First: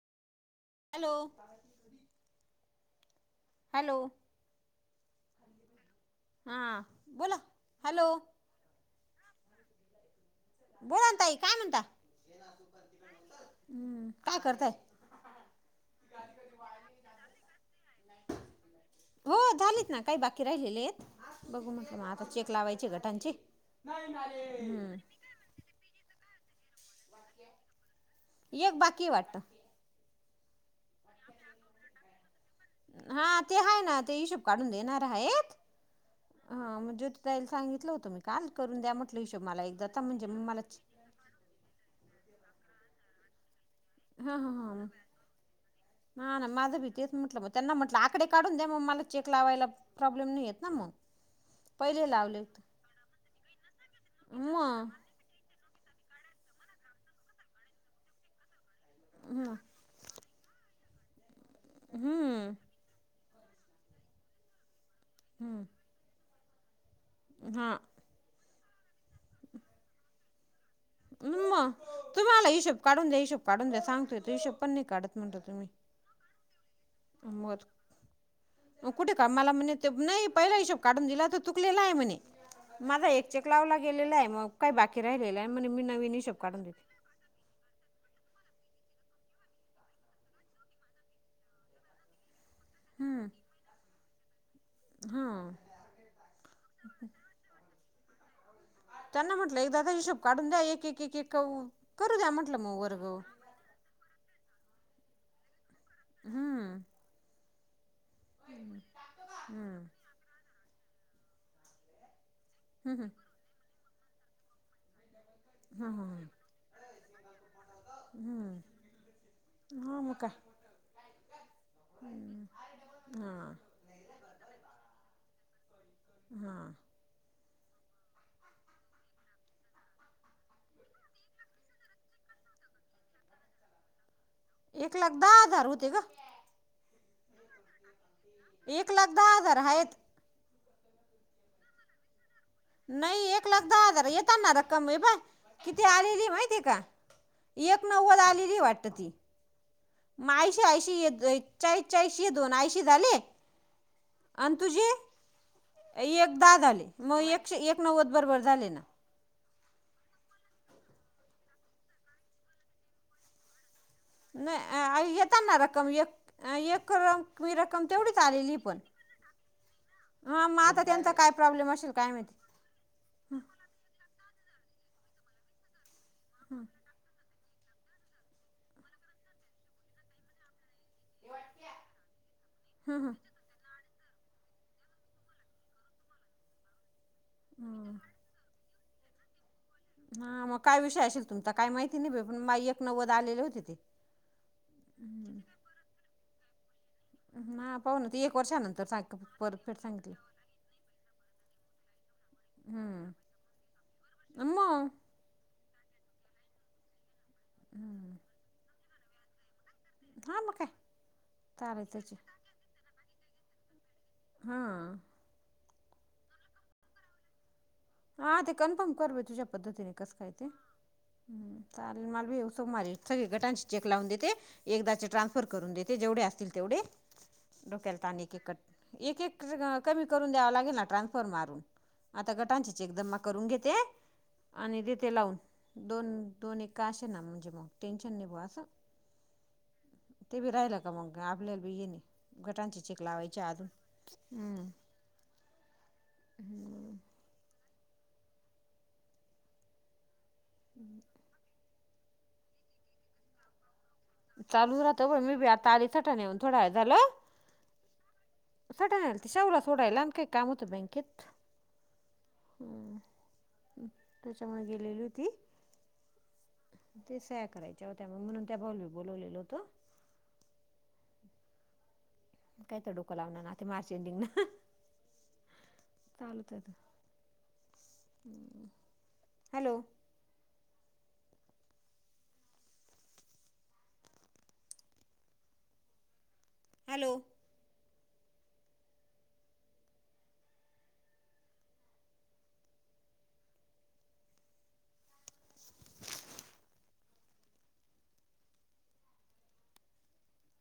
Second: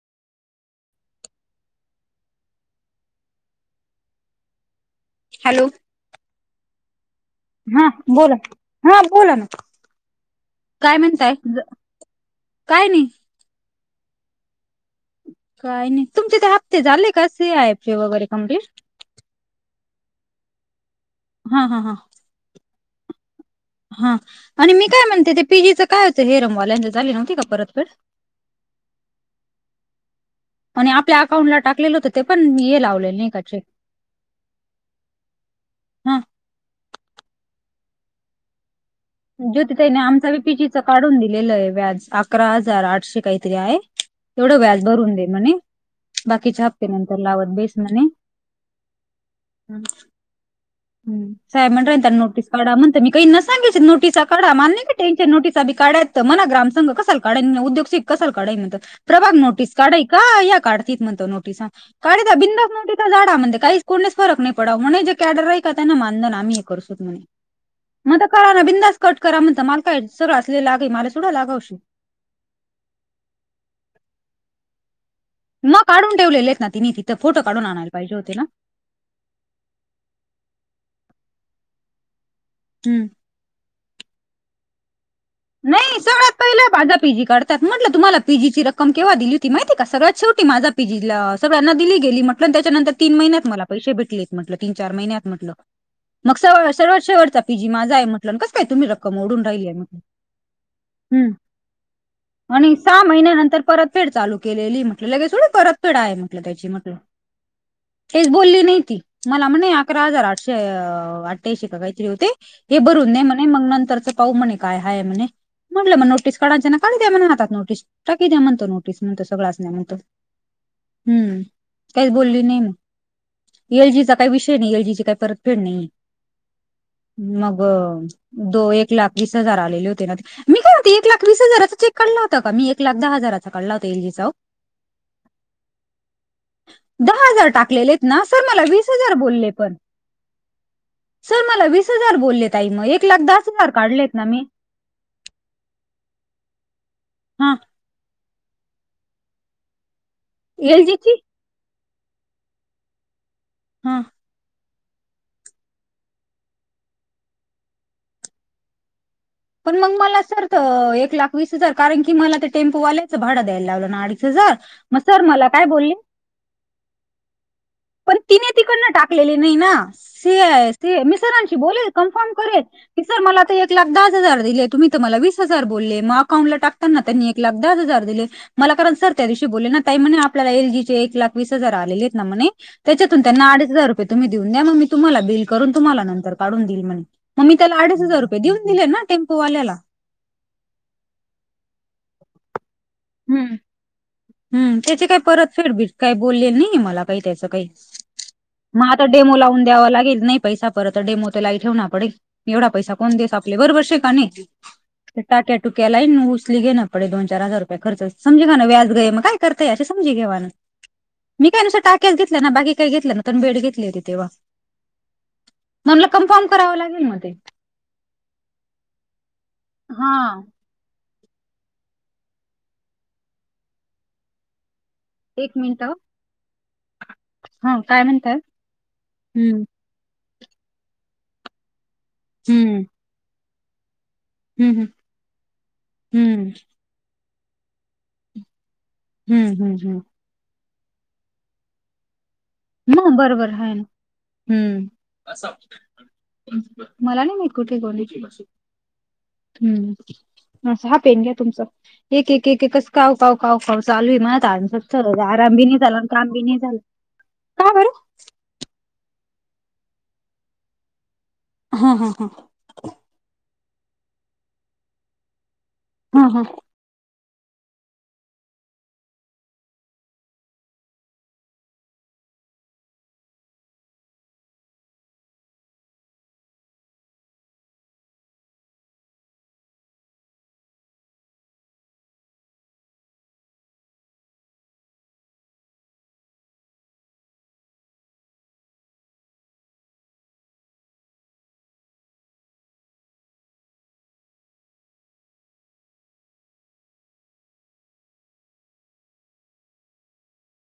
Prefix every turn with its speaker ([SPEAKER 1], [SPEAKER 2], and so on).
[SPEAKER 1] Hello... hello..
[SPEAKER 2] hello
[SPEAKER 1] हां बोला,
[SPEAKER 2] हां
[SPEAKER 1] हॅलो
[SPEAKER 2] बोला, हा बोला ना. काय
[SPEAKER 1] बोला ना
[SPEAKER 2] म्हणताय
[SPEAKER 1] ताई काय म्हणता,
[SPEAKER 2] काय नाही
[SPEAKER 1] हं काय करताय?
[SPEAKER 2] काय नाही, तुमचे ते हफ्ते झाले का सी. आय. पी. वगैरे कम्प्लीट?
[SPEAKER 1] ''हो झालीत ना, काही बाकी राहिलेले आहेत
[SPEAKER 2] हा
[SPEAKER 1] बघू
[SPEAKER 2] हा
[SPEAKER 1] म्हंटल मग आता चेक लावायचे गटांचे. ''
[SPEAKER 2] हां, आणि मी काय म्हणते ते पीजीचं काय होतं हेरमवा- लग्न झाली नव्हती का परत पर,
[SPEAKER 1] एक बाकी वाटत
[SPEAKER 2] आणि आप- ''आपल्या अकाउंटला टाकलेलं होत, ते पण मी हे लावले
[SPEAKER 1] हा
[SPEAKER 2] नाही का
[SPEAKER 1] ते
[SPEAKER 2] चेक, ''
[SPEAKER 1] आहे ना ते हिशोब काढून देणार आहेत
[SPEAKER 2] हां
[SPEAKER 1] हा, म्हनजे तू त्याला सांगितलं होतं. म- काल करून द्या म्हटलं इ-
[SPEAKER 2] ''ज्योतिताईने आमचा बी पीजीच काढून दिलेलं आहे व्याज, अकरा हजार आठशे काहीतरी आहे. ''
[SPEAKER 1] हा हा
[SPEAKER 2] तेवढं व्याज
[SPEAKER 1] हा
[SPEAKER 2] भरून दे म्हणे,
[SPEAKER 1] ''हा ना,
[SPEAKER 2] बाकीच्या
[SPEAKER 1] माझं
[SPEAKER 2] हप्ते
[SPEAKER 1] भी तीच
[SPEAKER 2] नंतर
[SPEAKER 1] म्हटलं, मग
[SPEAKER 2] लावत बेस
[SPEAKER 1] त्यांना म्हटलं
[SPEAKER 2] म्हणे
[SPEAKER 1] आकडे काढून द्या, मग मला चेक लावायला प्रॉब्लेम नाही येत ना मग. ''
[SPEAKER 2] हं, साहेब म्हनीरायंता नोटीस काढा, म्हनतं मी काही ना सांगेसे नोटीस, ''चा काढा माल नाही
[SPEAKER 1] मग
[SPEAKER 2] का टेन्शन, नोटीसा बी काढात, म्हणा ग्रामसंघ कसाले काढीन उद्योगशी कसाले काढायीन म्हणत. '' ''प्रभाग
[SPEAKER 1] हम्म
[SPEAKER 2] नोटीस काढायी का, या काढती म्हनत नोटीसा काढी द्या
[SPEAKER 1] हम्म
[SPEAKER 2] बिंदास नोटीस, '' ''काडा म्हणजे काही कोणलेस फरक नाही पडाव म्हने, जे कॅडर राही का त्यांना मान आम्ही करसूत म्हने. ''
[SPEAKER 1] हां
[SPEAKER 2] ''म्हणत करा ना बिंदास कट करा, म्हणत माल काय सगळासले लागी मले थोडं लागावशी. ''
[SPEAKER 1] ''तुम्हाला हिशोब काढून द्या, हिशोब काढून द्या, सांगतोय ते हिशोब पण नाही काढत म्हणत तुम्ही. ''
[SPEAKER 2] मग ''काढून ठेवलेले आहे तिने, तिथ फोटो काढून आणायला पाहिजे होते ना, ''
[SPEAKER 1] मग कुठे का मला म्हणे, नाही पहिला हिशोब काढून दिला तर चूकलेला आहे म्हणे,
[SPEAKER 2] हम्म
[SPEAKER 1] माझा एक- ''चेक लावला गेलेला आहे मग, काही बाकी राहिलेलं आहे म्हणे मी
[SPEAKER 2] नाही
[SPEAKER 1] नवीन
[SPEAKER 2] सगळ्यात
[SPEAKER 1] हिशोब
[SPEAKER 2] पहिला
[SPEAKER 1] काढून देते. ''
[SPEAKER 2] माझा पीजी काढतात, म्हटलं तुम्हाला पीजीची रक्कम केव्हा दिली होती माहिती हाय का, सगळ्यात शेवटी माझा पीजीला सगळ्यांना दिली गेली म्हट- त्याच्यांतर तीन
[SPEAKER 1] हम्म
[SPEAKER 2] महिन्यात पैसे भेटलेत म्हटलं, तीन चार
[SPEAKER 1] हा
[SPEAKER 2] महिन्यात म्हटलं. ''मग सगळं सर्व शेवटचा पीजी माझा आहे, म्हटलं कस काय तुम्ही रक्कम
[SPEAKER 1] त्यांना
[SPEAKER 2] ओढून
[SPEAKER 1] म्हटलं
[SPEAKER 2] राहिलीय
[SPEAKER 1] एकदा आता
[SPEAKER 2] म्हटल. ''
[SPEAKER 1] हिशोब काढून द्या एक-एक-एक करू द्या म्हंटलं मग वर्ग,
[SPEAKER 2] नंतर परतफेड चालू केलेली म्हटलं. लगेच थोडी परतफेड आहे म्हटलं त्याची
[SPEAKER 1] हम्म
[SPEAKER 2] म्हटलं. काहीच बोलली नाही ती. मला म्हणे
[SPEAKER 1] हम्म
[SPEAKER 2] अकरा हजार आठशे अठ्ठ्याऐंशी का काहीतरी होते. हे
[SPEAKER 1] हम्म
[SPEAKER 2] भरून दे म्हणे. मग नंतरचं पाहू म्हणे काय हाय म्हणे.
[SPEAKER 1] हम्म
[SPEAKER 2] म्हटलं मग
[SPEAKER 1] हम्म
[SPEAKER 2] नोटीस काढायचं ना काढू द्या म्हण हातात नोटीस. टाकी द्या
[SPEAKER 1] हम्म
[SPEAKER 2] म्हणतो नोटीस म्हणतो सगळ्यासन म्हणतो. हम्म
[SPEAKER 1] हं. हा.
[SPEAKER 2] एल जी चा काही विषय नाही. एल जी ची काही परतफेड नाही.
[SPEAKER 1] हां.
[SPEAKER 2] मग, दो एक लाख वीस हजार आल नेले होते ना. मी काय म्हणते एक लाख वीस हजारचा चेक काढला होता का मी? एक लाख दहा हजारचा काढला होता एल जी चा ओ?
[SPEAKER 1] एक लाख दहा हजार होते गं.
[SPEAKER 2] दहा हजार टाकलेलेत ना. सर मला वीस
[SPEAKER 1] एक लाख
[SPEAKER 2] हजार
[SPEAKER 1] दहा
[SPEAKER 2] बोलले पण.
[SPEAKER 1] आहेत
[SPEAKER 2] सर मला वीस हजार बोललेत.
[SPEAKER 1] नाही एक लाख दहा हजारे. येताना र क्कम हिबा, किती आलेली माहिती आहे का?
[SPEAKER 2] हा
[SPEAKER 1] एक नव्वद आलेली वाटत ती. मग ऐशी
[SPEAKER 2] एल
[SPEAKER 1] ऐंशी
[SPEAKER 2] जीची
[SPEAKER 1] एक चाळीस चाळीस हे दोन ऐंशी झाले.
[SPEAKER 2] हं.
[SPEAKER 1] अन तुझे एक दहा झाले. मग एकशे एक नव्वद बरोबर झाले ना
[SPEAKER 2] पण मग मला सर तर एक लाख वीस हजार, कारण की मला ते टेम्पोवाल्याचं भाड द्यायला लावलं ना अडीच हजार
[SPEAKER 1] नाही ए
[SPEAKER 2] मग
[SPEAKER 1] आई
[SPEAKER 2] सर मला
[SPEAKER 1] येताना
[SPEAKER 2] काय
[SPEAKER 1] रक्कम
[SPEAKER 2] बोलले
[SPEAKER 1] एक अं एक करम
[SPEAKER 2] पण तिने तिकडन टाकलेली नाही ना.
[SPEAKER 1] हां मग
[SPEAKER 2] ते
[SPEAKER 1] आता
[SPEAKER 2] ते
[SPEAKER 1] त्यांचा
[SPEAKER 2] मी
[SPEAKER 1] काय
[SPEAKER 2] सरांशी
[SPEAKER 1] प्रॉब्लेम
[SPEAKER 2] बोलेन
[SPEAKER 1] असेल काय
[SPEAKER 2] कन्फर्म
[SPEAKER 1] माहिती
[SPEAKER 2] करेल. की सर मला त एक लाख दहाच हजार दिले. तुम्ही तर मला वीस हजार बोलले. मग अकाउंटला टाक ताना त्यांनी एक लाख दहाच हजार दिले. मला कारण सर त्या दिवशी बोलले ना, ताई म्हणे आपल्याला एल जीचे एक लाख वीस हजार आलेलेत ना म्हणे.
[SPEAKER 1] हं, हं,
[SPEAKER 2] त्याच्यातून त्यांना अडीच हजार रुपये तुम्ही देऊन द्या. मग मी तुम्हाला बिल करून, तुम्हाला नंतर काढून देईल म्हणे. मग मी त्याला
[SPEAKER 1] हं.
[SPEAKER 2] अडीच हजार रुपये देऊन दिले ना टेम्पोवाल्याला.
[SPEAKER 1] हां. मग काय विषय असेल तुमचा काही माहिती नाही बाई. पण मा एक नव्वद आलेले होते ते.
[SPEAKER 2] हं. त्याचे काय
[SPEAKER 1] हम्म.
[SPEAKER 2] परत फेड बीड काही बोलले नाही मला. काही त्याच काही,
[SPEAKER 1] हा पाहू ना ते एक वर्षानंतर
[SPEAKER 2] मग आता
[SPEAKER 1] सांग
[SPEAKER 2] डेमो लावून
[SPEAKER 1] परतफेड
[SPEAKER 2] द्यावा
[SPEAKER 1] सांगितली.
[SPEAKER 2] लागेल. नाही पैसा परत. त डेमो त लई ठेवणा पडे. एवढा पैसा
[SPEAKER 1] हम्म
[SPEAKER 2] कोण देस आपले बरोबर शे का नाही?
[SPEAKER 1] मग
[SPEAKER 2] ते टाक्या टुक्या लई न उसली घेण पडे दोन चार हजार रुपये.
[SPEAKER 1] हम्म.
[SPEAKER 2] [unintelligible]
[SPEAKER 1] हा
[SPEAKER 2] [unintelligible]
[SPEAKER 1] मग काय
[SPEAKER 2] मी काय नुसत्या
[SPEAKER 1] चालेल
[SPEAKER 2] टाक्याच
[SPEAKER 1] त्याची
[SPEAKER 2] घेतल्या ना. बाकी काही घेतल्या नाही, बेड घेतली होती तेव्हा.
[SPEAKER 1] हं.
[SPEAKER 2] म्हणलं कन्फर्म करावं लागेल मग ते.
[SPEAKER 1] हा ते कन्फर्म कर बाई तुझ्या पद्धतीने,
[SPEAKER 2] हा
[SPEAKER 1] कसं काय ते. हं, चालेल माल बी ऊ सोममारी सगळी गटांशी चेक लावून देते. एकदाचे ट्रान्स्फर
[SPEAKER 2] एक
[SPEAKER 1] करून
[SPEAKER 2] मिनिट
[SPEAKER 1] देते जेवढे असतील तेवढे.
[SPEAKER 2] हा
[SPEAKER 1] डोक्याला
[SPEAKER 2] काय
[SPEAKER 1] तान
[SPEAKER 2] म्हणताय
[SPEAKER 1] एक एक कट, एक एक
[SPEAKER 2] हम्म
[SPEAKER 1] ट्रा कमी करून द्यावा लागेल ना ट्रान्सफर मारून. आता गटांची
[SPEAKER 2] हम्म
[SPEAKER 1] चेक जमा करून घेते. आणि
[SPEAKER 2] हम्म
[SPEAKER 1] देते लावून. दोन
[SPEAKER 2] हम्म
[SPEAKER 1] दोन एक का अशे ना म्हणजे मग टेन्शन नाही भा असं.
[SPEAKER 2] हं हं हं.
[SPEAKER 1] ते बी राहिलं का मग आपल्याला बी हे नही.
[SPEAKER 2] मग बरोबर हाय ना.
[SPEAKER 1] हम्म
[SPEAKER 2] हं. मला नाही माहित, कुठे गेली ती? हं. अस हा पेन घ्या तुमचा. एक एक एक एक कस काव काव काव काव चालुये. महा त आज
[SPEAKER 1] चालू
[SPEAKER 2] नुसत
[SPEAKER 1] राहतं
[SPEAKER 2] थर
[SPEAKER 1] बाई मी
[SPEAKER 2] आराम नाही झालं आणि काम बी नाही झालं. का बरं?
[SPEAKER 1] [inaudible] नाही शौर्याला सोडायला आणि काही काम होतं बँकेत?
[SPEAKER 2] हा हम हा.
[SPEAKER 1] ह त्याच्यामुळे गेलेली होती.
[SPEAKER 2] हा हा
[SPEAKER 1] तीच सह्या करायच्या होत्या म्हणून मी त्या भाऊला बोलवलं होतं. काय तर डोकं लावणार ना ते मार्च एंडिंग ना, चालते. Hello hello [inaudible]